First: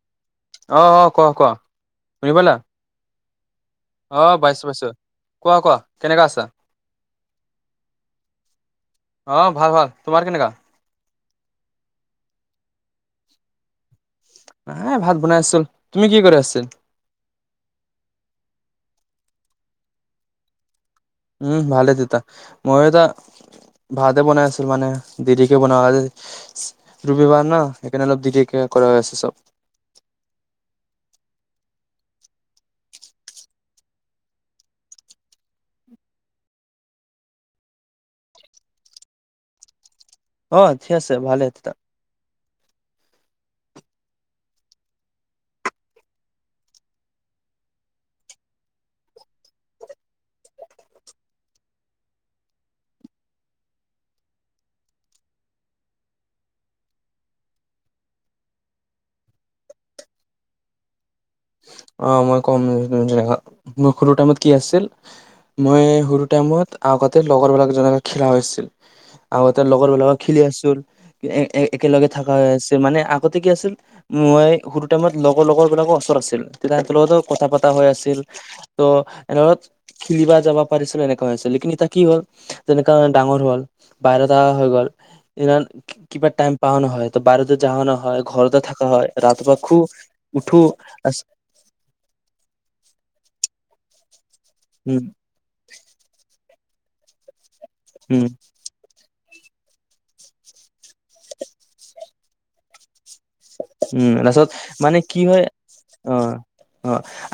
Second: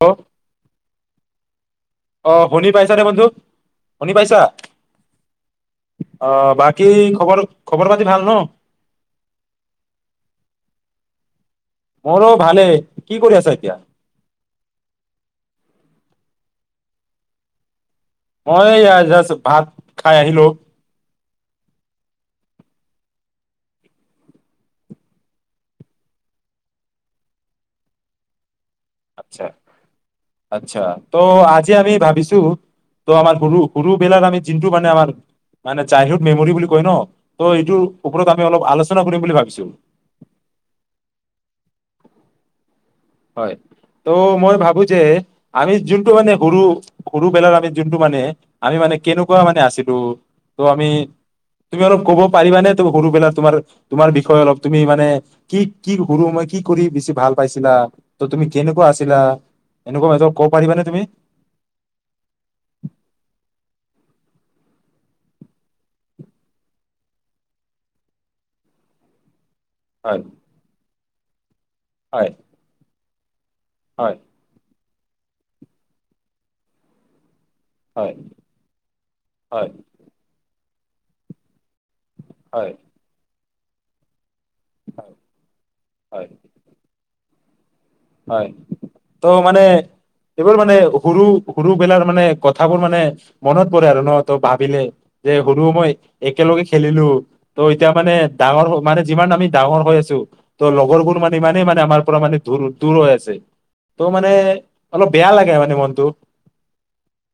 অ অ ক ক। অ শুনি পাইছা নে বন্ধু? শুনি অহ পাইছা পাইছো পাইছো। কোৱা কোৱা কেনেকা অ আছা? বাকী খবৰ, খবৰ পাতি ভাল ন? অ ভাল ভাল, তোমাৰ কেনেকা? মোৰো ভালে, কি কৰি আছা এতিয়া? এ ভাত বনাই আছিল, তুমি কি কৰি আছিল? মই যাষ্ট ভাত খাই আহিলো। উম ভালে দেতা, মই এতিয়া ভাতে বনাই আছিলো মানে দেৰিকে বনাম আজি, ৰবিবাৰ ন সেইকাৰণে অলপ দেৰিকে কৰা হৈ আছে চব আচ্ছা, আচ্ছা। ত' আজি আমি ভাবিছো, ত' আমাৰ সৰু, সৰুবেলাক আমি যিটো মানে আমাৰ মানে চাইল্ডহুড মেমৰি বুলি কয় ন ত' এইটোৰ ওপৰত আমি অলপ আলোচনা কৰিম বুলি ভাবিছো। অ ঠিক আছে, ভালে তেতিয়া। হয়, ত' মই ভাবো যে আমি যোনটো মানে সৰু সৰুবেলাৰ আমি যোনটো মানে, আমি মানে কেনেকুৱা মানে আছিলো, ত আমি তুমি অলপ কব পাৰিবানে ত সৰুবেলাৰ তোমাৰ তোমাৰ বিষয়ে অলপ তুমি মানে কি কি সৰু মই কি কৰি বেছি ভাল পাইছিলা ত তুমি কেনেকুৱা আছিলা, এনেকুৱা ক'ব পাৰিবানে তুমি? অ মই কম মোৰ সৰু টাইমত কি আছিল, মই সৰু টাইমত আগতে লগৰবিলাক জনক খেলা হৈছিল আৰু এতিয়াৰ লগৰবিলাকক হয় খেলি আছিল এ এ একেলগে হয় থাকা হৈ আছে মানে ঠিকে আছিল হয় মই স টাইমত লগৰ লগৰবিলাকৰ ওচৰত আছিল। তেতিয়া একেলগতেও কথা পতা হৈ হয় আছিল, ত' এনেত হয় খেলিবা যাব পাৰিছিলো এনেকুৱা হৈছে লেকিন ইতিয়া কি হ'ল, হয় যেনেকা ডাঙৰ হ'ল বাহিৰত তাৰ হৈ গ'ল, ইমান হয় কিবা টাইম পাৱ নহয় ত বাহিৰতেত জাৱা হয়, ঘৰতে থাকা হয়, ত' ৰাতি পোৱা খুব উঠো সৰুবেলাৰ মানে কথাবোৰ মানে মনত পৰে আৰু ন ত ভাবিলে উম যে সৰু মই একেলগে খেলিলো ত' এতিয়া মানে উম ডাঙৰ মানে যিমান আমি ডাঙৰ হৈ আছো, ত লগৰবোৰ মানে ইমানেই মানে আমাৰ পৰা মানে দূৰ দূৰ হৈ আছে। ত' উম, মানে তাৰপাছত মানে অলপ কি বেয়া হয়, লাগে মানে মনটো অ অ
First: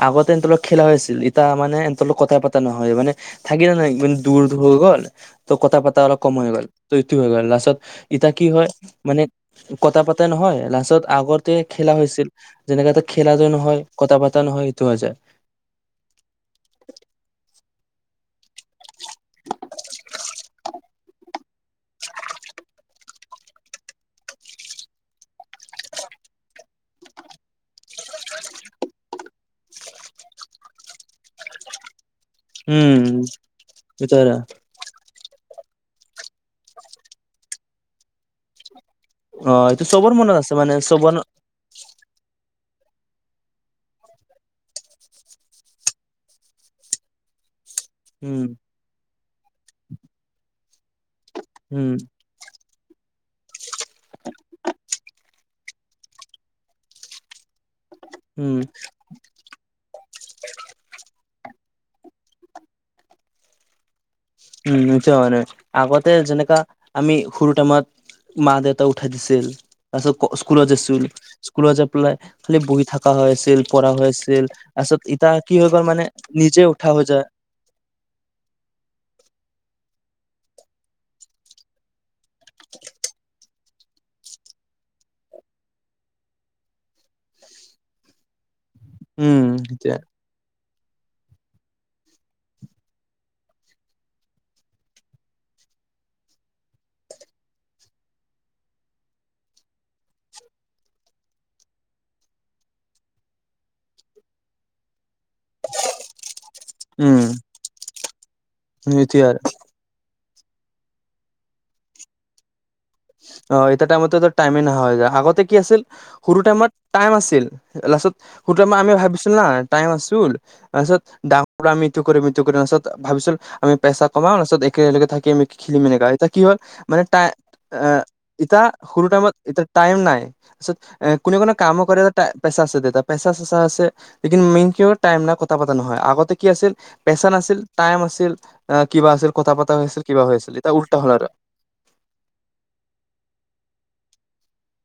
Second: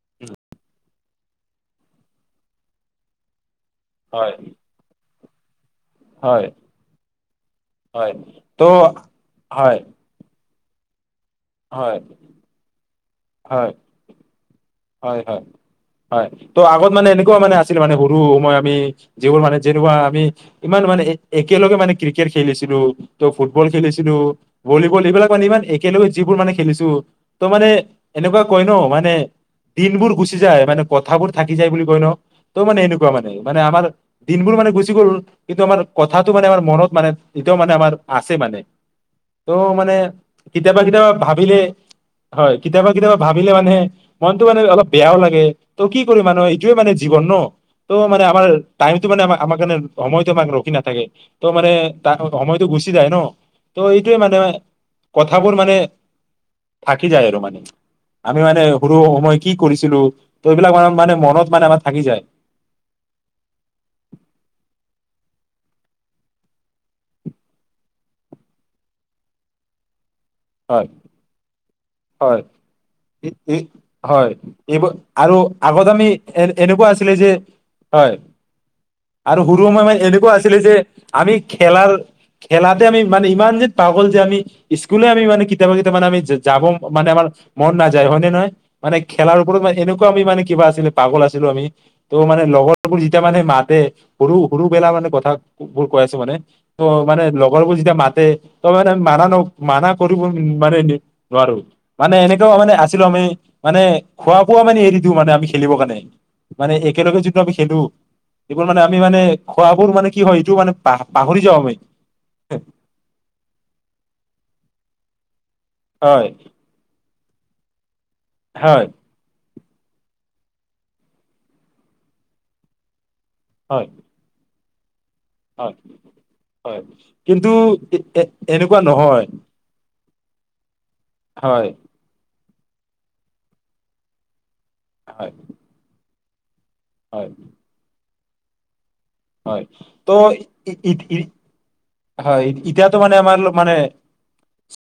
আগতে উম, এনত খেলা হৈছে এতিয়া মানে এনতৰ কথা পতা নহয় মানে থাকিলা নাই একদম হয় দূৰ দূ হৈ গ'ল ত' কথা পাতা অলপ কম হয় হৈ গ'ল, ত ইটো হৈ গ'ল লাষ্টত হয় ইতিয়া কি ত' হয় মানে হয় কথা পাতা নহয় তত আগত তে খেলা হয় হৈছিল যেনেকা এটা খেলা ত হয় নহয়, কথা পতা নহয়? হৈ যায় হয় হয়, ত' আগত মানে এনেকুৱা মানে আছিল মানে সৰু মই আমি যিবোৰ মানে যেনেকুৱা আমি ইমান মানে একেলগে মানে ক্ৰিকেট খেলিছিলো, ত ফুটবল খেলিছিলো, ভলীবল এইবিলাক মানে ইমান একেলগে যিবোৰ মানে খেলিছো, ত' মানে এনেকুৱা কয় ন মানে দিনবোৰ গুচি যায়, মানে কথাবোৰ থাকি যায় বুলি কয় ন। ত মানে উম, এনেকুৱা মানে, মানে আমাৰ এইটো হয়। দিনবোৰ মানে গুচি গ'ল কিন্তু আমাৰ কথাাটো মানে আমাৰ মনত মানে এতিয়াও মানে আমাৰ আছে মানে। ত' অ', এইটো মানে চবৰ মনত আছে মানে কেতিয়াবা কেতিয়াবা চবৰ ভাবিলে হয়। কেতিয়াবা কেতিয়াবা ভাবিলে মানে মনটো মানে অলপ বেয়াও লাগে, ত' কি কৰি মানুহ এইটোয়ে মানে জীৱন ন। ত' মানে উম, আমাৰ টাইম টো মানে আমা আমাৰ কানে সময়তোমাক ৰখি না থাকে, ত' মানে উম, তাৰ সময় গুচি যায় ন, ত এইটোৱে মানে কথাবোৰ মানে থাকি যায় আৰু মানে। উম। মই কি কৰিছিলো, ত এইবিলাক মানে মনত মানে আমাৰ থাকি যায়। উম এইটোৱে মানে, আগতে যেনেকা আমি সৰু টাইমত মা দেউতা উঠাই দিছিল তাৰছত স্কুলত যে হয় ছোল স্কুলত যে পেলাই হয় খালি বহি থকা হৈ এই এই আছিল, পঢ়া হৈ হয় আছিল এইবোৰ আছত আৰু ইতিয়া কি হৈ গল আগত মানে আমি এ নিজে এনেকুৱা উঠা হৈ আছিলে যায়। যে হয় আৰু সৰু সময়ে এনেকুৱা আছিলে যে, আমি খেলাল, খেলাতে আমি মানে ইমান যেন পাগল যে আমি স্কুলে আমি মানে কেতিয়াবা কেতিয়াবা মানে আমি যাব মানে আমাৰ মন নাযায়, হয় নে নহয়? মানে খেলাৰ উম, ওপৰত মে এতিয়া এনেকুৱা আমি মানে কিবা আছিলে পাগল আছিলো আমি। ত' মানে লগৰবোৰ যেতিয়া মানে মাতে, সৰু সৰুবেলা মানে কথা বোৰ কৈ আছো মানে, ত মানে লগৰবোৰ যেতিয়া মাতে ত মানে মানা ন মানা কৰিব মানে নোৱাৰো। মানে এনেকাও মানে আছিলো আমি মানে খোৱা বোৱা মানে এৰি মানে আমি খেলিবৰ কাৰণে, মানে একেলগে উম, যিটো আমি খেলো, এইবোৰ মানে আমি মানে এতিয়া খোৱা বোৰ মানে কি হয় এইটো মানে পা পাহৰি যাও আমি। অ এইটো টাইমটো যদি টাইমে নহয় আগতে। কি আছিল, হয় সৰু টাইমত টাইম আছিল। তিল লাচত। সুটো আমা হয় আমি ভাবিছো না। টাইম আছোল। তাৰপিছত আমি ইটো কৰিম ইটো কৰিম আছত ভাবিছিলো আমি হয় পেইচা কমাও, তাছত এক একে লগে থাক। কেম হয় খেলি মেলি কয় এতিয়া কি হ'ল হয় মানে তাই কিন্তু অ এ এ ইটা, এনেকুৱা সৰু নহয় টাইমত ইতিয়া টাইম নাই। তাৰপিছত এ কোনে কোনো হয় কাম কৰিব- পেচা আছে দে তাৰ, পেচা ছেচা আছে, একিন মেইন কিয় টাইম হয় নাই কথা পতা নহয় আগতে কি আছিল হয় পেচা নাছিল, টাইম আছিল। অ কিবা আছিল কথা হয় পতা হৈ আছিল ত' কিবা হৈছিল ই এতিয়া ই উল্টা হল ই আৰু হয় ইতিয়াতো মানে আমাৰ মানে,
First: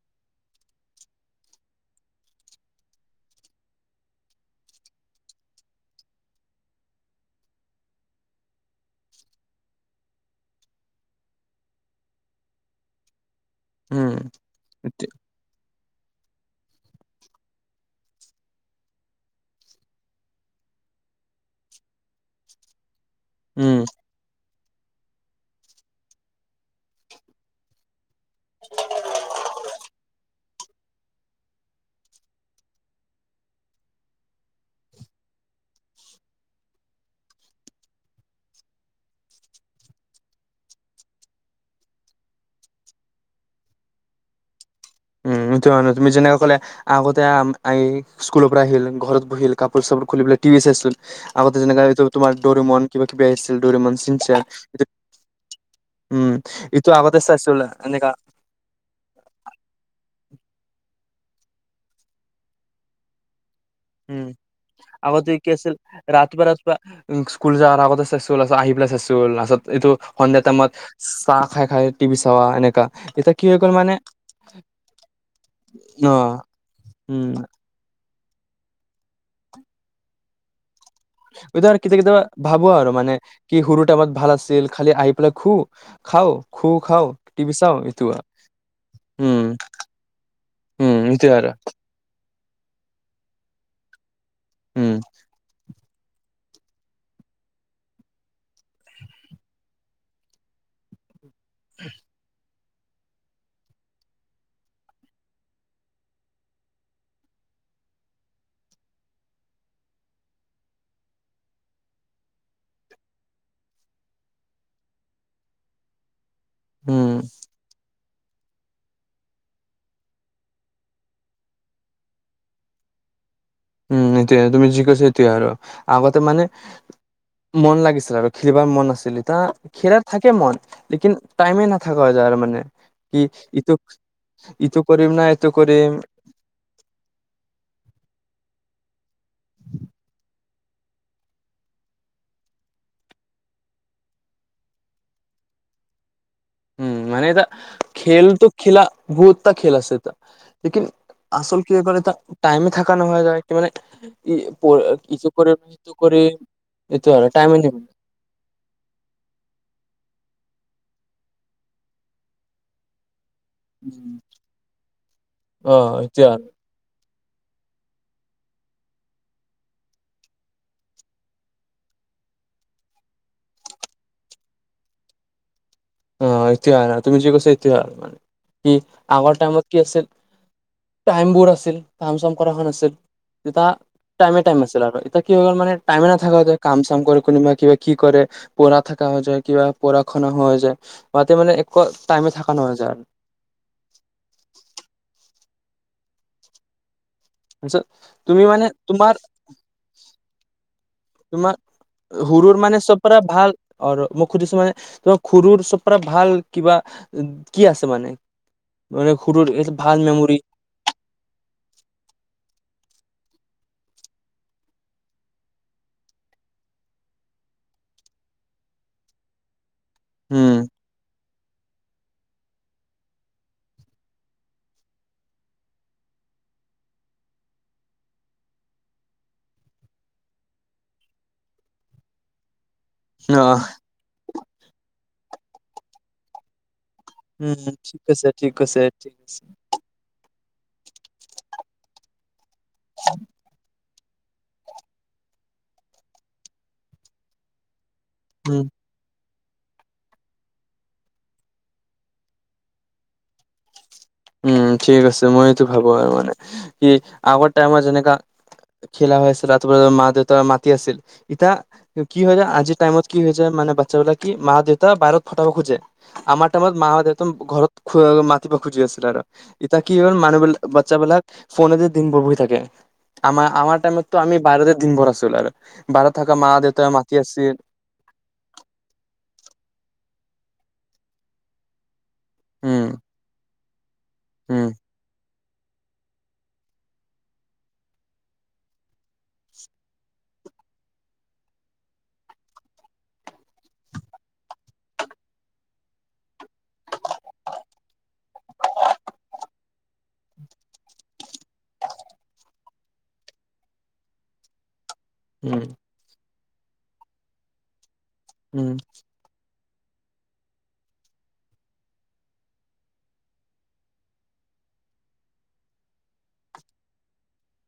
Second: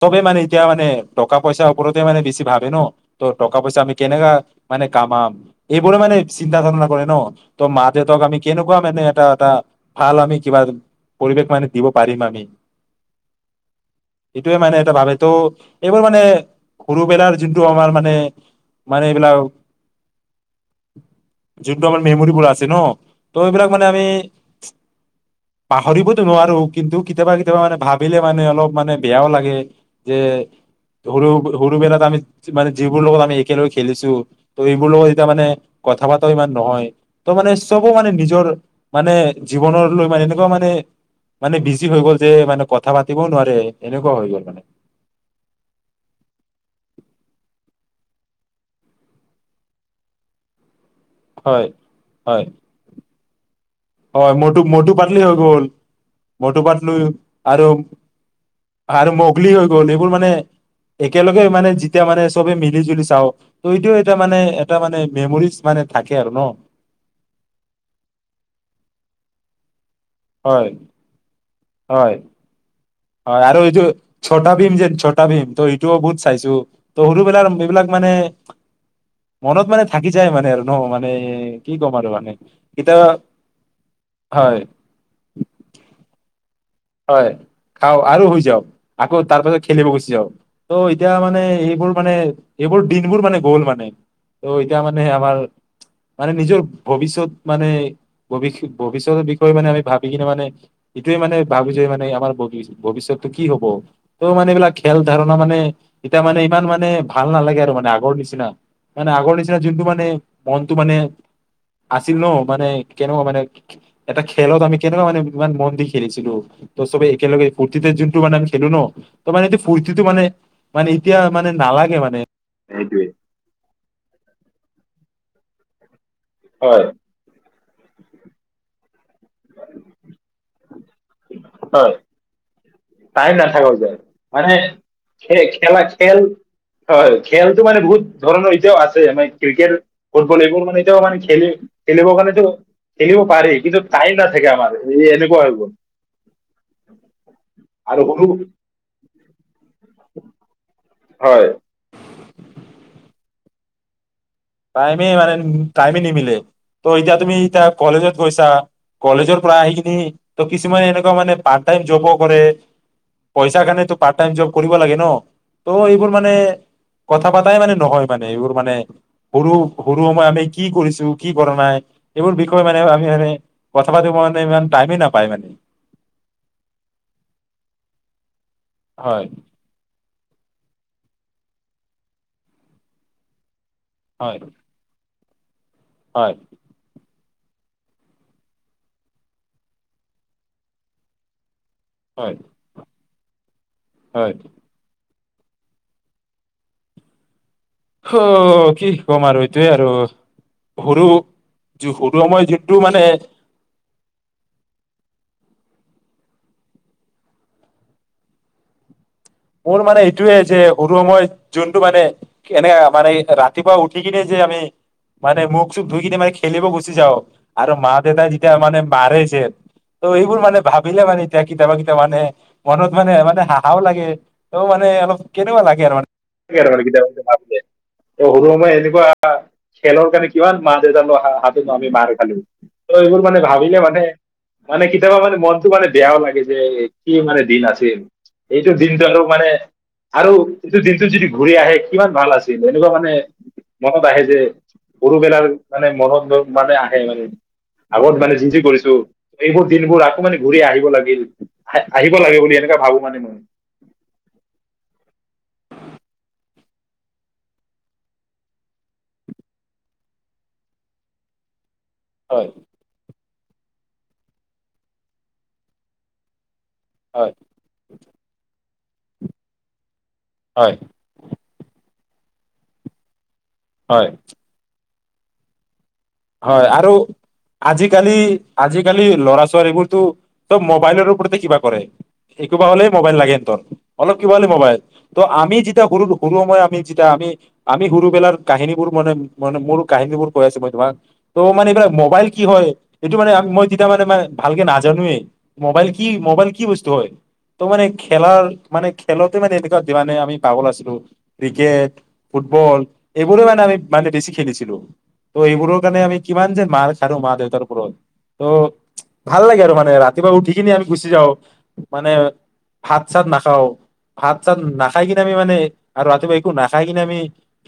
চবে মানে ইতিয়া মানে টকা পইচাৰ ওপৰতে মানে বেছি ভাবে ন, ত টকা পইচা আমি কেনেকা মানে কামাম এইবোৰে মানে চিন্তা ধাৰনা কৰে ন ত মা দেউতাক আমি কেনেকুৱা মানে এটা এটা ভাল আমি কিবা পৰিৱেশ মানে দিব পাৰিম আমি। উম এইটোৱে মানে এটা ভাবে তো এইবোৰ মানে সৰুবেলাৰ যোনটো আমাৰ মানে, মানে এইবিলাক, যোনটো আমাৰ মেমৰিবোৰ আছে ন ত' এইবিলাক উম মানে আমি পাহৰিবতো নোৱাৰো কিন্তু কেতিয়াবা কেতিয়াবা মানে ভাবিলে মানে অলপ মানে বেয়াও লাগে, যে সৰু সৰুবেলাত আমি মানে যিবোৰ লগত আমি একেলগে খেলিছো ত এইবোৰ লগত যেতিয়া মানে কথা পতাও ইমান নহয়, ত মানে চবো মানে নিজৰ মানে জীৱন লৈ মানে এনেকুৱা মানে মানে বিজি হৈ গ'ল যে মানে কথা পাতিবও নোৱাৰে এনেকুৱা হৈ গ'ল মানে। উম, তুমি যেনেকে ক'লে আগতে স্কুলৰ পৰা আহিল ঘৰত বহিল, কাপোৰ চাপোৰ খুলি পেলাই টিভি চাইছিল আগতে হয় যেনেকে তোমাৰ হয় দৰিমন কিবা কি বেছ হয় মটু মটু পাটলি হৈ গ'ল, উম, মটু এইটো পাটলো আগতে চাইছিল আৰু এনেকা আৰু মগলী হৈ গ'ল। এইবোৰ মানে একেলগে মানে যেতিয়া মানে চবে মিলি জুলি চাওঁ ত এইটোও এটা উম, মানে এটা মানে আগতে কি মেমৰিজ আছিল, মানে থাকে আৰু ন ৰাতিপুৱা ৰাতিপুৱা উম স্কুল যোৱাৰ আগতে চুচু লা আহি পেলাই চুচু নাছত এইটো সন্ধিয়া হয় টাইমত, চাহ খাই খাই হয় টিভি চাৱা এনেকা এতিয়া হয় কি হৈ আৰু গ'ল এইটো মানে ছটা ভীম যে, ছটা ভীম ত এইটোও ন বহুত চাইছো ত উম, সৰুবেলাৰ এইবিলাক মানে, মনত মানে থাকি যায় মানে আৰু ন মানে এতিয়া কি আৰু ক'ম কেতিয়া মানে কেতিয়াবা ভাবো আৰু কেতিয়াবা মানে কি সৰু টাইমত ভাল হয় আছিল খালি আহি পেলাই ঘু, খাও খু খাও হয় টিভি চাও খাও এইটো আৰু শুই যাও, আকৌ উম, তাৰ পাছত খেলিব গুচি যাও, ত' উম, এতিয়া এইটোৱে মানে আৰু এইবোৰ মানে এইবোৰ দিনবোৰ মানে গ'ল মানে ত এতিয়া উম, মানে আমাৰ মানে নিজৰ ভৱিষ্যত মানে ভৱিষ্যতৰ বিষয়ে মানে আমি ভাবি কিনে মানে এইটোৱে মানে ভাবো যে আমাৰ মানে বগিছে ভৱিষ্যতটো কি হব ত' মানে এইবিলাক খেল ধাৰণা মানে এতিয়া মানে ইমান মানে ভাল নালাগে আৰু মানে আগৰ নিচিনা, মানে আগৰ নিচিনা যোনটো মানে মনটো মানে আছিল ন মানে, কেনেকুৱা মানে এটা খেলত আমি কেনেকুৱা মানে ইমান মন দি খেলিছিলো। ত উম, চবেই একেলগে ফূৰ্তিতে যোন ত মানে আমি খেলো ন ত মানে এইটো ফূৰ্তিটো মানে মানে এতিয়া মানে নালাগে মানে সটোয়ে। উম এতিয়া তুমি যি কৈছ সেতোৱে আৰু। আগত। ত মানে হয় মন লাগিছিল আৰু খেলিবাৰ মন আছিল। ত খেলাৰ থাকে মন। লেকিন টাইমে হয় নাথাক যাৰ মানে কি টাইম ইটো নাথাকাও মানে ইটো কৰিম না এইটো খেলা কৰিম খেল হয় খেলটো মানে বহুত ধৰণৰ এতিয়াও আছে। এমা ই ক্ৰিকেট ফুটবল এইবোৰ মানে এতিয়াও মানে খেলি খেলিবৰ কাৰণে টো খেলিব পাৰি কিন্তু টাইম নাথাকে আমাৰ এই এনেকুৱা হৈ গল। উম মানে তা - আৰু সৰু খেলটো খেলা বহুত টা খেল আছে তা লেকিন হয় আচল কিয়ে কৰে টা টাইমে থাকা নোহোৱা যায়। কি মানে ই প টাইমে ইটো মানে কৰিম সিটো টাইমে নিমিলে কৰিম ত এইটো এতিয়া আৰু তুমি টাইমে এতিয়া নিমিলে। কলেজত গৈছা কলেজৰ পৰা আহি কিনি ত কিছুমানে এনেকুৱা মানে পাৰ্ট টাইম জবো কৰে। পইচা কাৰণ তো পাৰ্ট টাইম জব কৰিব লাগে ন ত' অ', এইবোৰ এতিয়া মানে কথা পাতাই মানে নহয় মানে এইবোৰ মানে সৰু সৰু সমই আমি কি কৰিছো, কি কৰা নাই এইবোৰ বিষয়ে মানে আমি আমি কথা পাতিব কাৰণে ইমান টাইমেই নাপায় মানে। অ এইতোৱে আৰা তুমি যি কৈছা এইটোৱে আৰু কি হয় আগৰ টাইমত কি আছিল। টাইম বোৰ আছিল কাম চাম কৰাখন আছিল ইটা হয় টাইমে টাইম আছিল আৰু ট কি হৈ গ'ল মানে টাইম হয় নাথাকোতে কাম চাম কৰি কোনোবা কিবা কি কৰে প়ঢা থাকা হৈ যায় কিবা পঢ়া শনা হৈ যায ৱাতে মানে এক টাইমে হয় থাক ন হৈ যায় আৰু হয় তাৰপিছত অ তুমি মানে কি তোমাৰ ক'ম আৰু এইটোয়ে আৰু সৰু তোমাৰ যি সৰু সময় সুৰুৰ যোনটো মানে চব পৰা ভাল আৰু মই সুধিছো মানে তোমাৰ সুৰুৰ চব ভাল কিবা কি আছে মানে মানে সৰুৰ এইটো মোৰ ভাল মানে মেমৰি এইটোয়ে যে সৰু সময় যোনটো মানে এনে পাৰে ৰাতিপুৱা উঠি কিনে যে আমি মানে মুখ চুখ ধুই কিনে মানে খেলিব গুচি যাও আৰু মা দেউতা যেতিয়া মানে মাৰে যে ত এইবোৰ উম মানে ভাবিলে মানে এতিয়া কেতিয়াবা কেতিয়াব মানে মনত মানে মানে হাহাও লাগে ত মানে অলপ কেনেকুৱা লাগে আৰু সৰু সময়ই এনেকুৱা খেলৰ কাৰণে কিমান মা দেউতাল হাতত ন আমি মাৰ খালো। ত এইবোৰ মানে অ ভাবিলে মানে মানে কেতিয়াবা মানে মনতটো মানে বেয়াও লাগে যে। কি মানে দিন উম আছিল ঠিক আছে ঠিক এইটো আছে দিনটো ঠিক আৰু। আছে মানে আৰু। কিন্তু দিনটোত যদি ঘূৰি আহে কিমান ভাল আছে। এনেকুৱা মানে মনত আহি। যে গৰু বেলাৰ মানে মনত মানে আহে মানে। আগত মানে যি যি উম, কৰিছো। এইবোৰ দিনবোৰ আকৌ মানে ঘূৰি আহিব লাগিল আহ আহিব লাগে বুলি এনেকা ভাবো মানে মই। উম ঠিক আছে মইটো ভাবো আৰু মানে কি আগৰতে আমাৰ যেনেকা খেলা হৈ আছিল ৰাতিপুৱা মা দেউতা মাতি আছিল ইতয়া। কি হয় আজিৰ টাইমত কি হৈ হৈছে। মানে বাচ্ছা বিলাক কি মা দেউতা বাহিৰত পথাব খোজে আমাৰ। টাইমত মা দেউত হয় ঘৰত খ মাতিব। খুজি আছে। এটা। কি হল মানুহবিলাক হয় বাচ্ছা বিলাক ফোনে যে। দিন বৰ হয় থাকে। আাৰ আমাৰ হয় টাইমতো আম বাৰিৰৰ দিন ভৰত। চল আৰু। বাহিৰত থকা মা হয় দেউতাই আৰু মাতি আছিল আজিকালি আজিকালি লৰা ছোৱালীবোৰতো। ত মোবাইলৰ ওৰতে কিবা কৰে। কিবা উম, হলেই মোবাইল লাগে সিহঁতক। অলপ কিবি উম, মোবাইল ত আমি। যেতিয়া সৰু সৰু সময় আমি যেতিয়া আমি আমি সৰুবেলাৰ কাহিনী বোৰ মানে মানে মোৰ কাহিনী বোৰ কৈ আছো মই তোমাক। ত' মানে এইবিলাক মোবাইল কি হয় এইটো মানে মই তেতিয়া মানে ভালকে নাজানোৱেই মোবাইল কি মোবাইল কি বস্তু হয় ত মানে খেলাৰ মানে খেলতে মানে এনেকুৱা মানে আমি পাগল আছিলো ক্ৰিকেট ফুটবল এইবোৰে মানে আমি মানে বেছি খেলিছিলো। উম, এইবোৰৰ। আমি কিমান যে মাৰ খালো মা দেউতাৰ ওপৰত। ত' উম, ভাল লাগে আৰু মানে। ম ৰাতিপুৱা উঠি কিনে আমি গুচি যাও। মানে ভাত চাত নাখাও ভাত চাত নাখাই কিনে আমি মানে আৰু ৰাতিপুৱা একো নাখাই কিনে আমি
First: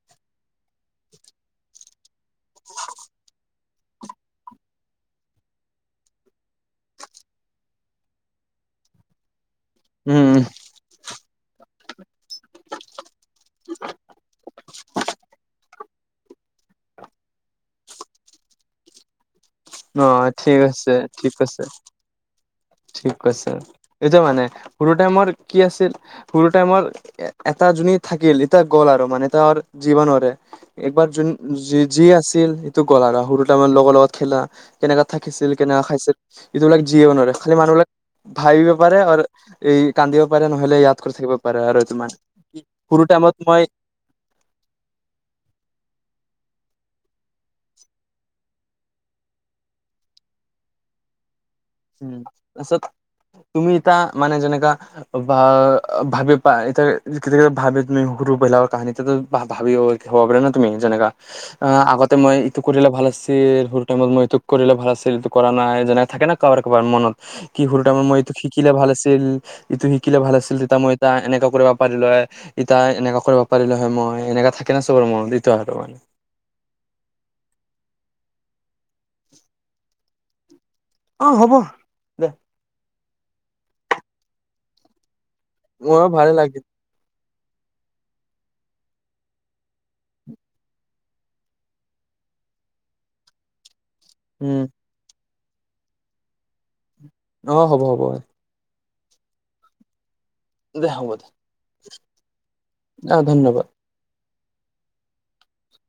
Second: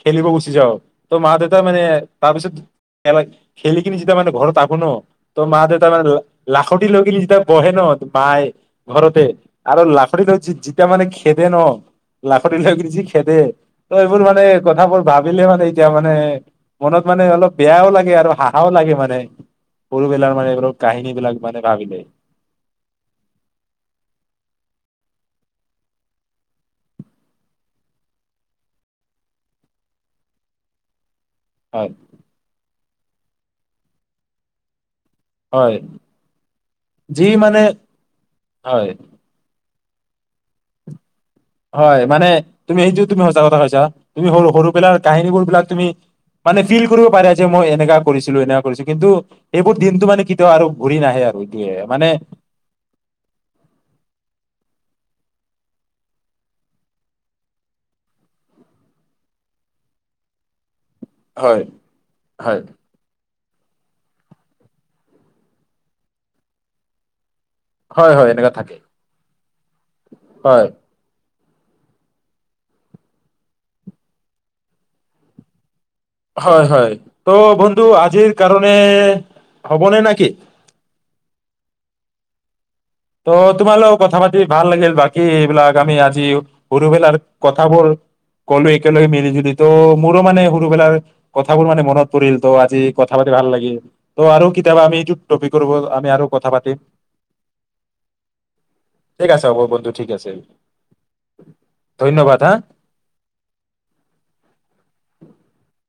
খেলিব গুচি যাওঁ ত মা দেউতা মানে তাৰপিছত। কেনে [unintelligible] খেলি কিনি যেতিয়া মানে ঘৰত থাকো ন ত মা দে তাৰ মে লাখট লৈ কিনি যেতিয়া বহে ন মায়ে ঘৰতে। আৰু লাফুৰি ৰি উম, জীত জিতা মানে কি? সেইটোৱে ন। লাখতি ল যি খেদে ত এইবোৰ মানে কথাবোৰ ভাবিলে মানে। এতিয়া মানে মনত মানে অলপ-। বেয়াও লাগে আৰু হাহাও লাগে মানে। অ সৰুবেলাৰ মানে ঠিক এইবিলাক আছে, কাহিনী ঠিক বিলাক মানে আছে, ভাবিলে ঠিক কৈছে এতিয়া মানে সৰু। সৰু টাইমৰ কি আছিল, সৰু টাইমৰ এটা যোনি থাকিল এতিয়া গ'ল আৰু মানে এ তৰ জীৱনৰে একবাৰ যোন। যি হয় যি আছিল। ত গলা সৰু ত আমাৰ লগত খেলা। কেনেকা থাকিছিল, হয় কেনেকা খাইছিল, সিটো বিলাক জীয়িব যি নোৱাৰে খালি মানে মানুহ বিলাক ভাবিব হয় পাৰে আৰু। এই কান্দিব পাৰে নহলে ইয়াত কৰি থাকিব। পাৰে আৰু এইটো হয় মানে তুমি সৰু সেইটো, তুমি টাইমত সঁচা কথা মই কৈছা তুমি সৰু সৰু পেলাৰ কাহিনীবোৰ বিলাক তুমি মানে। ফিল কৰিব পাৰে যে মই এনেকাাকৰিছিলো, এনেকা কৰিছিলো কিন্তু এইবোৰ দিনটো মানে কেতিয়াও আৰু ঘূৰি নাহে আৰু। এইটোয়ে মানে উম, তাৰপিছত তুমি এটা মানে যেনেকা। বা ভাবি পা ইতিয়া কেতিয়াবা ভাবে তুমি সৰু বেলাৰ কাহানীটো ভা ভা ভাবি হাগৰে ন তুমি। যেনেকা, হয় অ আগতে মই হয় ইটো কৰিলে ভাল আ। এ সৰুটাইমত মই এইটো কৰিলে ভাল আছিল কৰা নাই যেনেই থাকে ন। কবাৰ কবাৰ মনত। কি হ'ল তাৰমানে হয় মই হয় এইটো এনেকা শিকিলে থাকে ভাল আছিল, ইটো শিকিলে ভাল আছিল হয় তেতিয়া মই এটা এনেকুৱা। কৰিব পাৰিল হয়, ইতা এনেকা কৰিব পাৰিল হয় মই, এনেকা থাকে না চবৰ মনত এইটো হয় আৰু মানে। হয় হয়, ত' বন্ধু আজিৰ কাৰণে হ'বনে নেকি? অ হ'ব, দে। ত তোমালোক কথা পাতি ভাল লাগিল বাকী। কি এইবিলাক আমি মোৰো আজি ভালে লাগিল সৰুবেলাৰ। কথাবোৰ কলো একেলগে মিলি জুলি ত' মোৰো মানে সৰুবেলাৰ কথাবোৰ মানে মনত পৰিল ত' আজি কথা পাতি ভাল লাগিল। তো আৰু উম কিতিয়াবা আমি এ। টপিকৰ ওপৰত আমি আৰু কথা পাতিম। অ হ'ব হ'ব। ঠিক আছে হ'ব বন্ধু ঠিক আছে। দে হ'ব দে, ধন্যবাদ হা আহ ধন্যবাদ। [unintelligible]